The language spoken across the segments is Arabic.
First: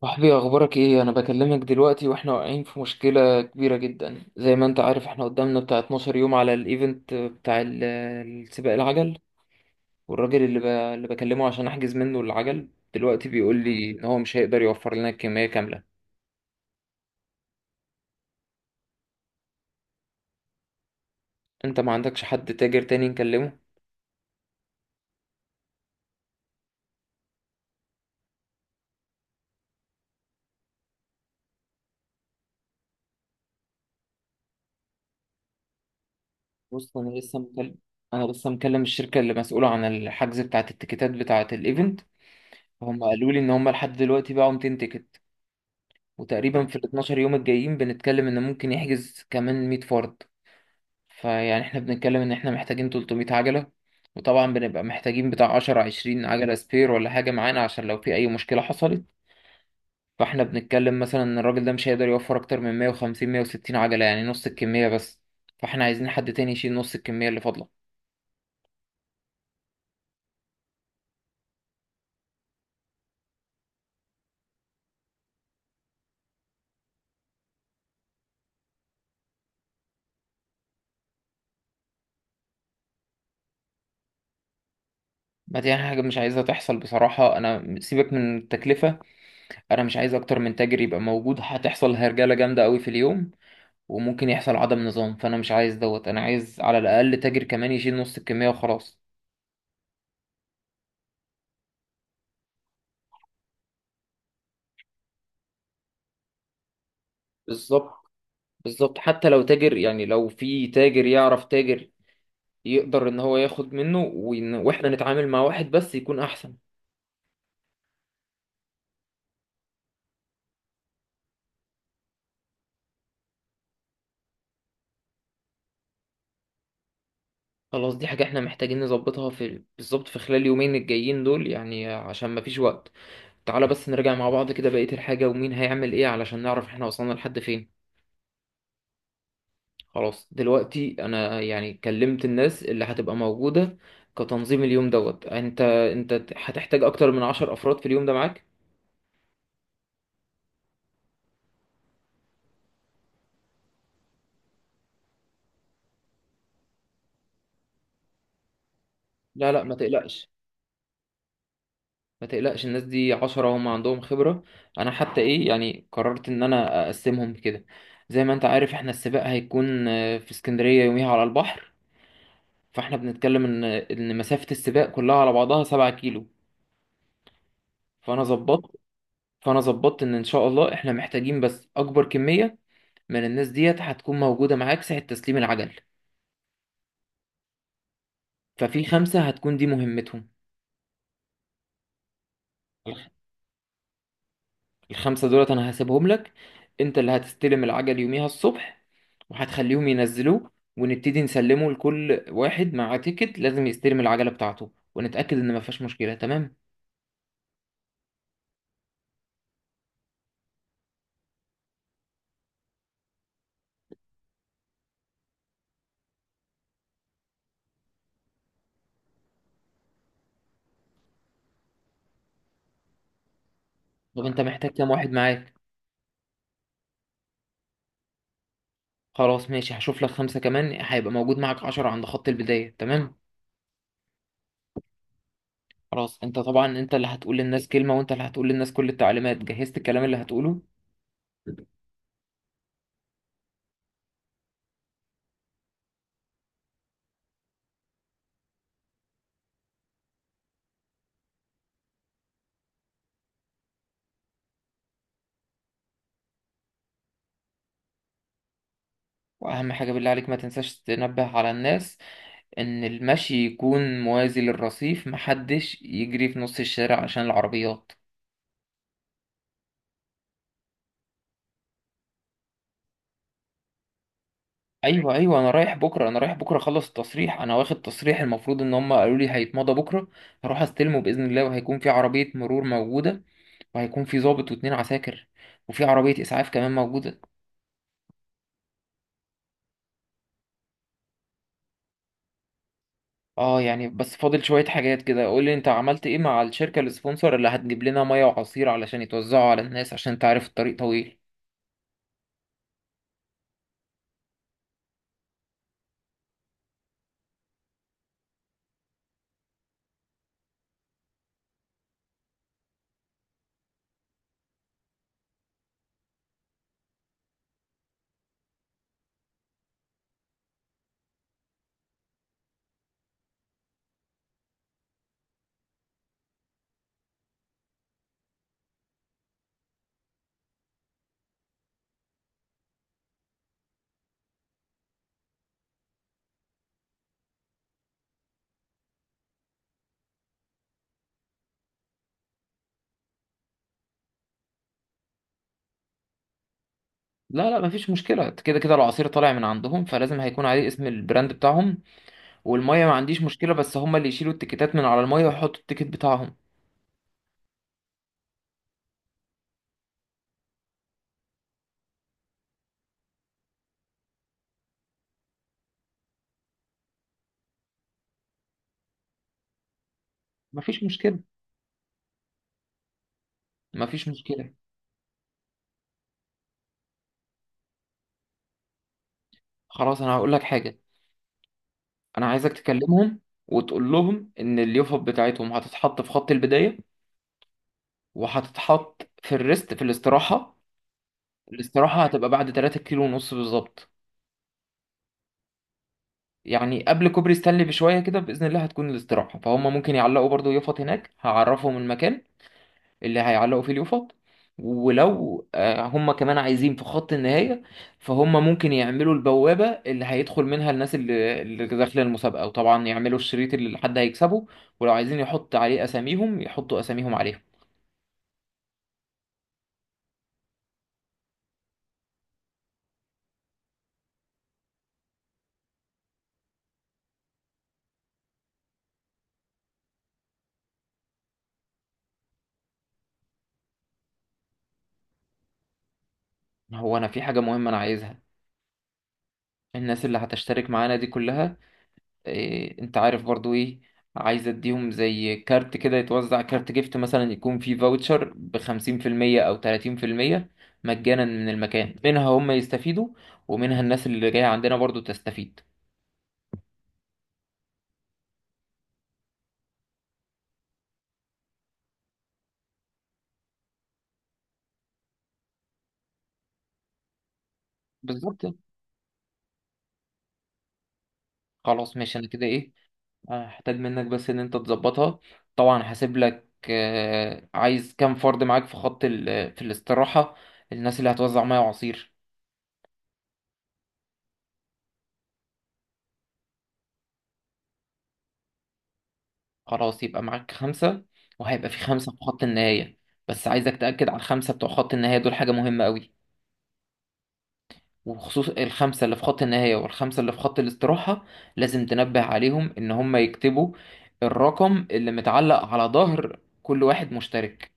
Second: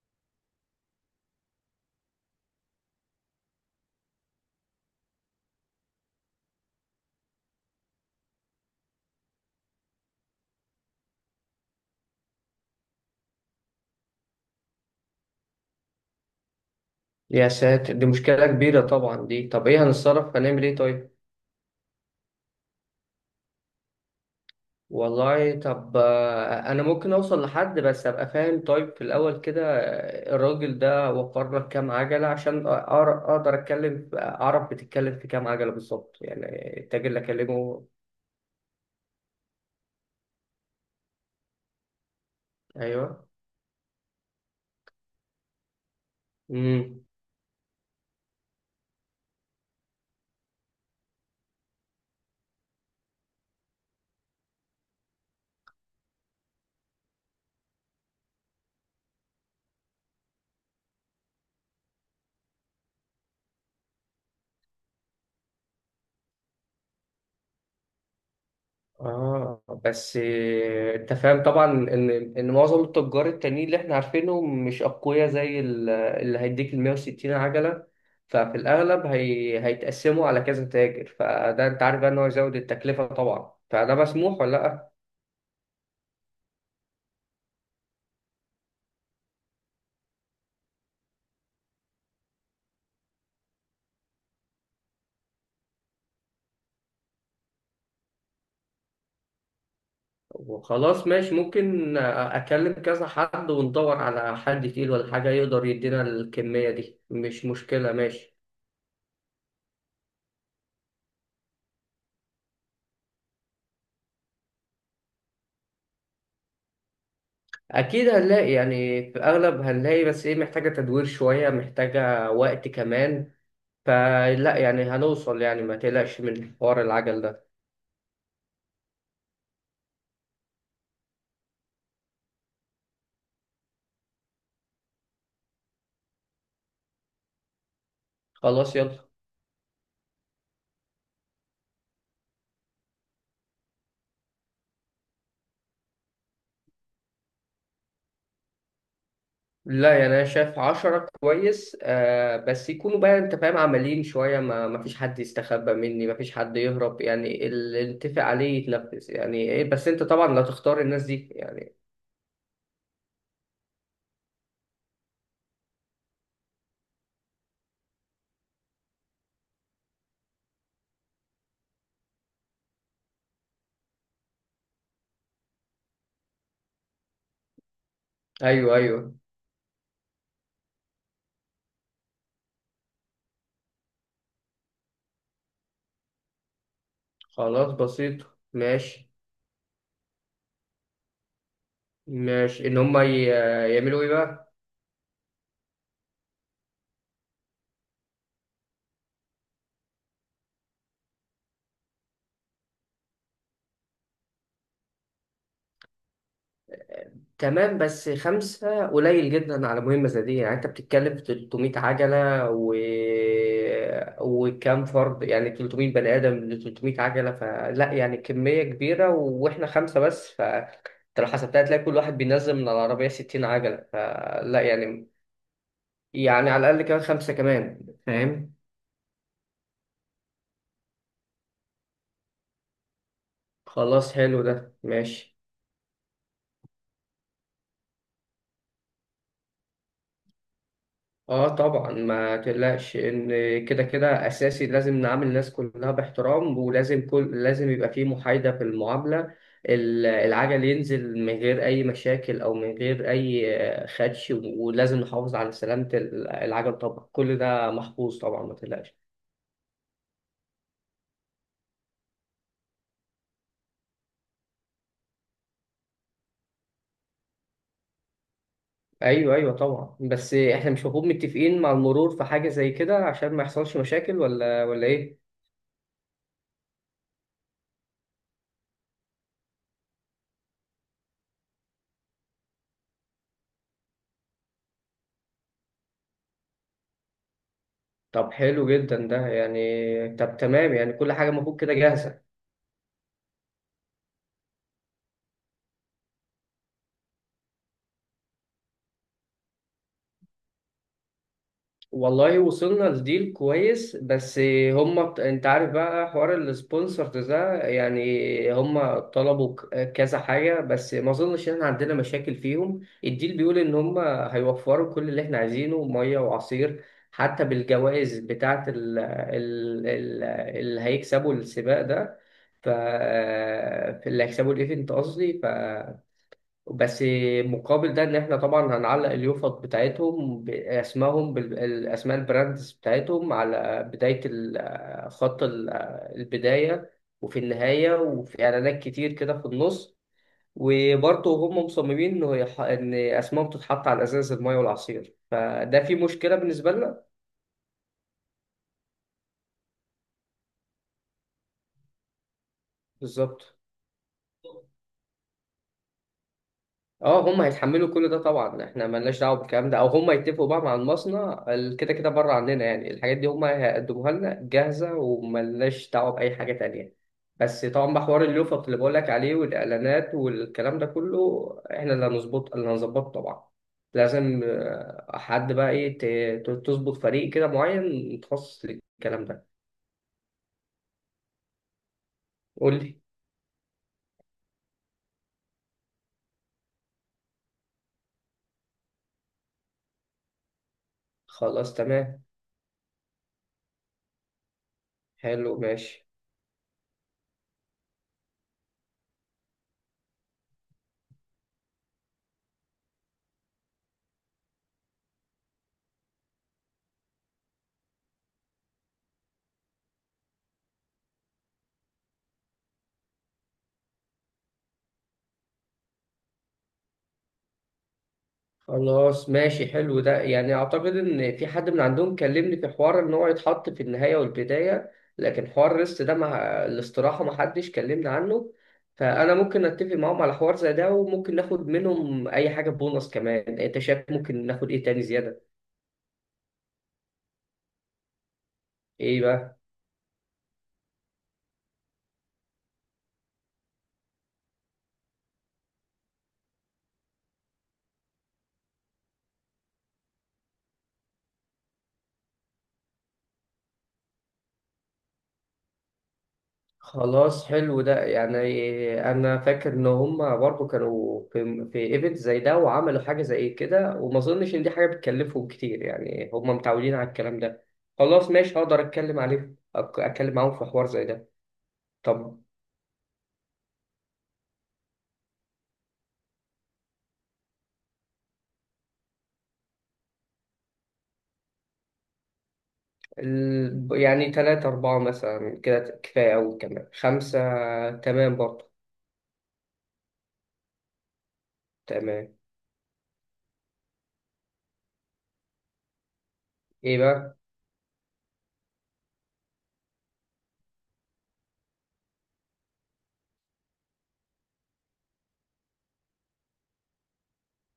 صاحبي اخبارك ايه؟ انا بكلمك دلوقتي واحنا واقعين في مشكله كبيره جدا، زي ما انت عارف احنا قدامنا بتاع 12 يوم على الايفنت بتاع السباق العجل. والراجل اللي اللي بكلمه عشان احجز منه العجل دلوقتي بيقول لي ان هو مش هيقدر يوفر لنا الكميه كامله. يا ساتر، دي مشكلة كبيرة طبعا دي. طب ايه هنتصرف؟ هنعمل ايه طيب؟ انت ما عندكش حد تاجر تاني نكلمه؟ والله طب، انا ممكن اوصل لحد، بس ابقى فاهم طيب في الاول كده. الراجل ده وفر لك كام عجلة؟ عشان اقدر اتكلم، اعرف بتتكلم في كام عجلة بالظبط يعني، بص، التاجر اللي اكلمه. انا لسه مكلم الشركه اللي مسؤوله عن الحجز بتاعه التيكيتات بتاعه الايفنت. هم ايوه. قالوا لي ان هم لحد دلوقتي باعوا 200 تيكت، وتقريبا في ال امم 12 يوم الجايين بنتكلم ان ممكن يحجز كمان 100 فرد. فيعني احنا بنتكلم ان احنا محتاجين 300 عجلة. وطبعا بنبقى محتاجين بتاع 10 20 عجلة سبير ولا حاجة معانا عشان لو في اي مشكلة حصلت. فاحنا بنتكلم مثلا ان الراجل ده مش هيقدر يوفر اكتر من 150 160 عجلة يعني نص الكمية بس. فاحنا عايزين حد تاني يشيل نص الكمية اللي فاضلة. اه بس، انت فاهم طبعا ان معظم التجار التانيين اللي احنا عارفينهم مش اقوياء زي اللي هيديك ال 160 عجله، ففي الاغلب هيتقسموا على كذا تاجر. فده، انت عارف بقى ان هو يزود التكلفه طبعا، فده مسموح ولا لا؟ ما دي حاجة مش عايزها تحصل بصراحة. أنا سيبك من التكلفة، أنا مش عايز أكتر من تاجر يبقى موجود. هتحصل هرجلة جامدة أوي في اليوم وممكن يحصل عدم نظام، فأنا مش عايز دوت. أنا عايز على الأقل تاجر كمان يشيل نص الكمية وخلاص. وخلاص ماشي، ممكن اكلم كذا حد وندور على حد تقيل ولا حاجه يقدر يدينا الكميه دي، مش مشكله، بالظبط. ماشي. بالظبط، حتى لو تاجر، يعني لو في تاجر يعرف تاجر يقدر ان هو ياخد منه، وإن واحنا نتعامل مع واحد بس يكون احسن. اكيد هنلاقي يعني، في اغلب هنلاقي، بس ايه، محتاجه تدوير شويه، محتاجه وقت كمان. فلا يعني هنوصل يعني، ما تقلقش من حوار العجل ده. خلاص، دي حاجة احنا محتاجين نظبطها في بالظبط في خلال يومين الجايين دول يعني عشان مفيش وقت. تعالى بس نرجع مع بعض كده بقية الحاجة ومين هيعمل ايه علشان نعرف احنا وصلنا لحد فين. خلاص يلا. خلاص دلوقتي انا يعني كلمت الناس اللي هتبقى موجودة كتنظيم اليوم دوت. انت هتحتاج اكتر من عشر افراد في اليوم ده معاك؟ لا، يعني انا شايف 10 كويس بس يكونوا بقى، انت فاهم، عمليين شوية. ما فيش حد يستخبى مني، ما فيش حد يهرب. يعني اللي نتفق عليه يتنفذ يعني لا لا، ايه، ما بس انت تقلقش. طبعا لا تختار الناس دي يعني. ما تقلقش الناس دي عشرة هم عندهم خبرة. أنا حتى إيه، يعني قررت إن أنا أقسمهم كده. زي ما أنت عارف إحنا السباق هيكون في اسكندرية يوميها على البحر. فإحنا بنتكلم إن مسافة السباق كلها على بعضها سبعة كيلو. فأنا ايوه، ظبطت ايوه. فأنا ظبطت إن إن شاء الله إحنا محتاجين بس أكبر كمية من الناس ديت هتكون موجودة معاك ساعة تسليم العجل. خلاص بسيط. ففي ماشي. خمسة هتكون دي مهمتهم. ماشي، ان هم يعملوا ايه بقى؟ الخمسة دولت أنا هسيبهم لك، أنت اللي هتستلم العجل يوميها الصبح وهتخليهم ينزلوه، ونبتدي نسلمه لكل واحد مع تيكت. لازم يستلم العجلة بتاعته ونتأكد إن مفيهاش مشكلة. تمام. تمام، بس خمسة قليل جدا على مهمة زي دي. يعني انت بتتكلم في 300 عجلة و... وكام فرد، يعني 300 بني آدم ل 300 عجلة، فلا يعني كمية كبيرة و... واحنا خمسة بس. فانت لو حسبتها هتلاقي كل واحد بينزل من العربية 60 عجلة، طب أنت فلا محتاج كام يعني. واحد معاك؟ يعني على الأقل كمان خمسة كمان، فاهم؟ خلاص ماشي، هشوف لك خمسة كمان هيبقى موجود معاك عشرة عند خط البداية. تمام خلاص حلو ده ماشي. خلاص. أنت طبعا أنت اللي هتقول للناس كلمة، وأنت اللي هتقول للناس كل التعليمات. جهزت الكلام اللي هتقوله؟ اه طبعا ما تقلقش، ان كده كده اساسي لازم نعامل الناس كلها باحترام، ولازم كل لازم يبقى في محايدة في المعاملة. العجل ينزل من غير اي مشاكل او من غير اي خدش، ولازم نحافظ على سلامة العجل طبعا. كل ده محفوظ طبعا، ما تقلقش. وأهم حاجة بالله عليك، ما تنساش تنبه على الناس ان المشي يكون موازي للرصيف، محدش يجري في نص الشارع عشان العربيات. ايوه، ايوه طبعا، بس احنا مش المفروض متفقين مع المرور في حاجة زي كده عشان ما يحصلش مشاكل، ولا ايوه ايه؟ ايوه، انا رايح بكره اخلص التصريح. انا واخد تصريح، المفروض ان هم قالوا لي هيتمضى بكره. هروح استلمه باذن الله، وهيكون في عربيه مرور موجوده، وهيكون في ضابط واتنين عساكر، وفي عربيه اسعاف كمان موجوده. طب حلو جدا ده يعني. طب تمام يعني، كل حاجة المفروض كده جاهزة. اه يعني بس فاضل شويه حاجات كده. قول لي انت عملت ايه مع الشركه السبونسر اللي هتجيب لنا ميه وعصير علشان يتوزعوا على الناس، عشان تعرف الطريق طويل. والله وصلنا لديل كويس بس. هم انت عارف بقى حوار السبونسرز ده، يعني هم طلبوا كذا حاجة، بس ما اظنش ان احنا عندنا مشاكل فيهم. الديل بيقول ان هم هيوفروا كل اللي احنا عايزينه، مية وعصير. حتى بالجوائز بتاعة ال اللي هيكسبوا السباق ده، ف اللي هيكسبوا الايفنت قصدي، بس. مقابل ده ان احنا طبعا هنعلق اليوفط بتاعتهم بالاسماء، البراندز بتاعتهم، على بداية خط البداية، وفي النهاية، وفي اعلانات كتير كده في النص. وبرضه هم مصممين انه ان اسمائهم تتحط على ازاز المايه والعصير، فده في مشكلة بالنسبة لنا. لا لا، مفيش مشكلة. كده كده العصير طالع من عندهم فلازم هيكون عليه اسم البراند بتاعهم. والمية ما عنديش بالظبط. مشكلة، بس هما اللي يشيلوا التيكيتات من على المية ويحطوا التيكيت بتاعهم. اه هم هيتحملوا كل ده طبعا، احنا ملناش دعوه بالكلام ده، او هم يتفقوا بقى مع المصنع، كده كده بره عننا. يعني الحاجات دي هم هيقدموها لنا جاهزه، وملناش دعوه باي حاجه تانية. بس طبعا بقى، حوار اللوفت اللي بقول لك عليه والاعلانات والكلام مفيش ده مشكلة، كله احنا اللي هنظبطه طبعا. مفيش لازم مشكلة. حد بقى ايه تظبط فريق كده معين متخصص للكلام ده. خلاص أنا هقول لك حاجة، أنا عايزك قول لي. تكلمهم وتقول لهم إن اليوفب بتاعتهم هتتحط في خط البداية، وهتتحط في الريست في الاستراحة. خلاص الاستراحة تمام. هتبقى بعد 3 كيلو ونص بالظبط. حلو، ماشي. يعني قبل كوبري ستانلي بشوية كده بإذن الله هتكون الاستراحة، فهم ممكن يعلقوا برضو يفط هناك، هعرفهم المكان اللي هيعلقوا فيه اليوفط. ولو هم كمان عايزين في خط النهاية، فهم ممكن يعملوا البوابة اللي هيدخل منها الناس اللي داخلة المسابقة، وطبعا يعملوا الشريط اللي حد هيكسبه، ولو عايزين يحط عليه أساميهم يحطوا أساميهم عليهم. خلاص ماشي حلو ده، يعني اعتقد ان في حد من عندهم كلمني في حوار ان هو يتحط في النهاية والبداية، لكن حوار الريست ده، مع الاستراحة، ما حدش كلمني عنه. فانا ممكن اتفق معاهم على حوار زي ده، وممكن ناخد منهم اي حاجة بونص كمان. انت شايف ممكن ناخد ايه تاني زيادة؟ هو أنا في حاجة مهمة أنا عايزها. ايه بقى؟ الناس اللي هتشترك معانا دي كلها، إيه انت عارف برضو ايه، عايز اديهم زي كارت كده يتوزع، كارت جيفت مثلا يكون فيه فاوتشر بخمسين في المية او تلاتين في المية مجانا من المكان. منها هم يستفيدوا ومنها الناس اللي جاية عندنا برضو تستفيد. خلاص حلو ده يعني، انا فاكر ان هما برضو كانوا في ايفنت زي ده وعملوا حاجه زي كده، وما اظنش ان دي حاجه بتكلفهم كتير. يعني هما متعودين على الكلام ده. خلاص بالظبط. ماشي، هقدر اتكلم عليه. اتكلم معاهم في حوار زي ده. خلاص ماشي، انا طب كده ايه هحتاج منك بس ان انت تظبطها. طبعا هسيب لك، عايز كام فرد معاك في خط في الاستراحة الناس اللي هتوزع ميه وعصير؟ يعني تلاتة، أربعة مثلا كده كفاية أوي، كمان خمسة تمام برضو. خلاص يبقى معاك خمسة، وهيبقى في خمسة في تمام. خط النهاية. بس عايزك تأكد على الخمسة بتوع خط النهاية دول، حاجة مهمة قوي. إيه بقى؟ وخصوص الخمسة اللي في خط النهاية والخمسة اللي في خط الاستراحة، لازم تنبه عليهم إن هم يكتبوا الرقم اللي متعلق على ظهر كل واحد مشترك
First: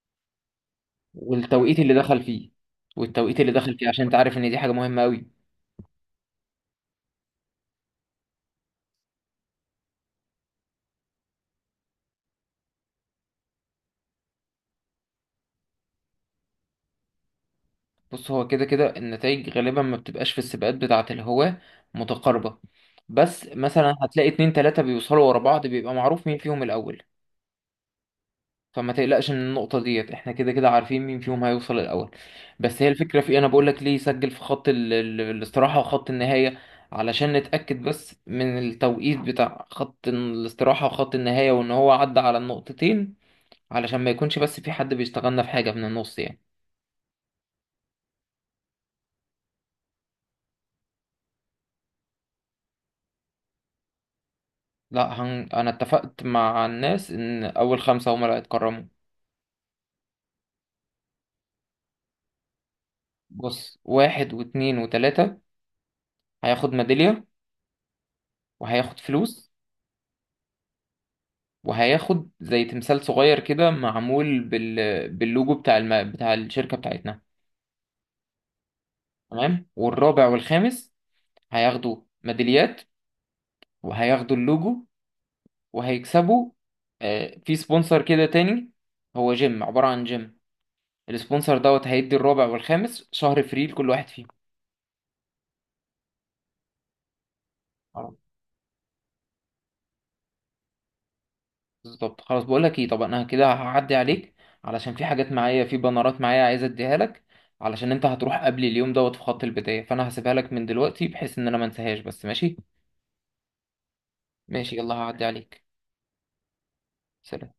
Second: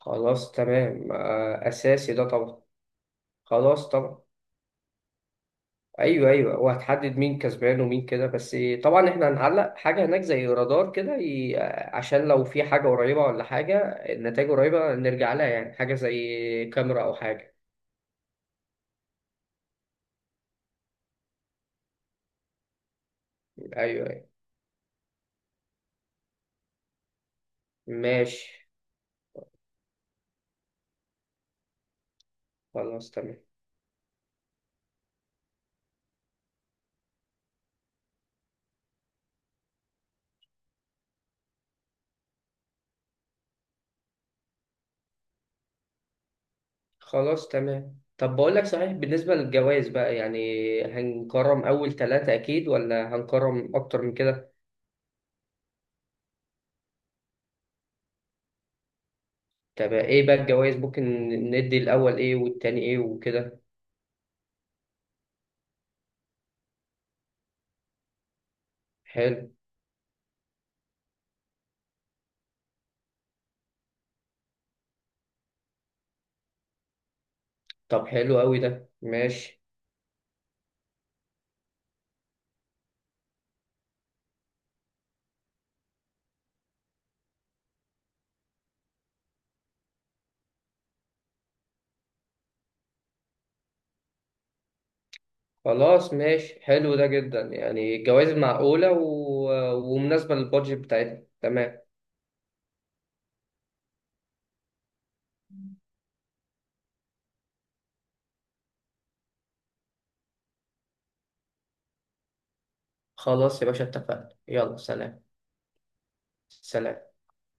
خلاص تمام، والتوقيت اللي أساسي دخل ده فيه. طبعا. والتوقيت اللي دخل فيه، خلاص عشان طبعا. تعرف إن دي حاجة مهمة قوي. ايوه، ايوه، وهتحدد مين كسبان ومين كده بس. طبعا احنا هنعلق حاجه هناك زي رادار كده عشان لو في حاجه قريبه ولا حاجه، النتائج قريبه نرجع لها. يعني حاجه زي كاميرا او حاجه. بص هو كده كده النتائج غالبا ما بتبقاش في السباقات بتاعة الهواة متقاربة، بس مثلا ايوه، هتلاقي ايوه، اتنين تلاتة بيوصلوا ورا بعض بيبقى معروف مين فيهم الأول. ماشي. فما تقلقش من النقطة ديت، احنا كده كده عارفين مين فيهم هيوصل الأول. بس هي خلاص الفكرة في تمام. ايه؟ انا بقول لك ليه سجل في خط الاستراحة وخط النهاية، علشان نتأكد بس من التوقيت بتاع خط الاستراحة وخط النهاية وان هو عدى على النقطتين، علشان ما يكونش بس في حد بيشتغلنا في حاجة من النص يعني. خلاص تمام. طب بقول لك صحيح، بالنسبه للجوائز بقى يعني، هنكرم اول ثلاثه اكيد، ولا هنكرم اكتر من كده؟ لا انا اتفقت مع الناس ان اول خمسة هما اللي هيتكرموا. طب ايه بقى الجوائز؟ ممكن ندي الاول ايه والتاني ايه وكده. بص واحد واتنين وتلاتة هياخد ميدالية، وهياخد فلوس، حلو. وهياخد زي تمثال صغير كده معمول باللوجو بتاع بتاع الشركة بتاعتنا. طب حلو قوي ده، ماشي. تمام. والرابع والخامس هياخدوا ميداليات وهياخدوا اللوجو وهيكسبوا، آه، في سبونسر كده تاني هو جيم، عبارة عن جيم. السبونسر دوت هيدي الرابع والخامس شهر فري لكل واحد فيهم. خلاص ماشي، حلو ده جدا يعني، الجوائز معقولة و... ومناسبة للبادجت بتاعتنا، تمام. بالظبط. خلاص بقول لك ايه، طب انا كده هعدي عليك علشان في حاجات معايا، في بنرات معايا عايز اديها لك، علشان انت هتروح قبل اليوم دوت في خط البداية، فانا هسيبها لك من دلوقتي بحيث ان انا ما انساهاش بس. ماشي. خلاص يا باشا اتفقنا، ماشي يلا يلا سلام. هعدي عليك. سلام. سلام.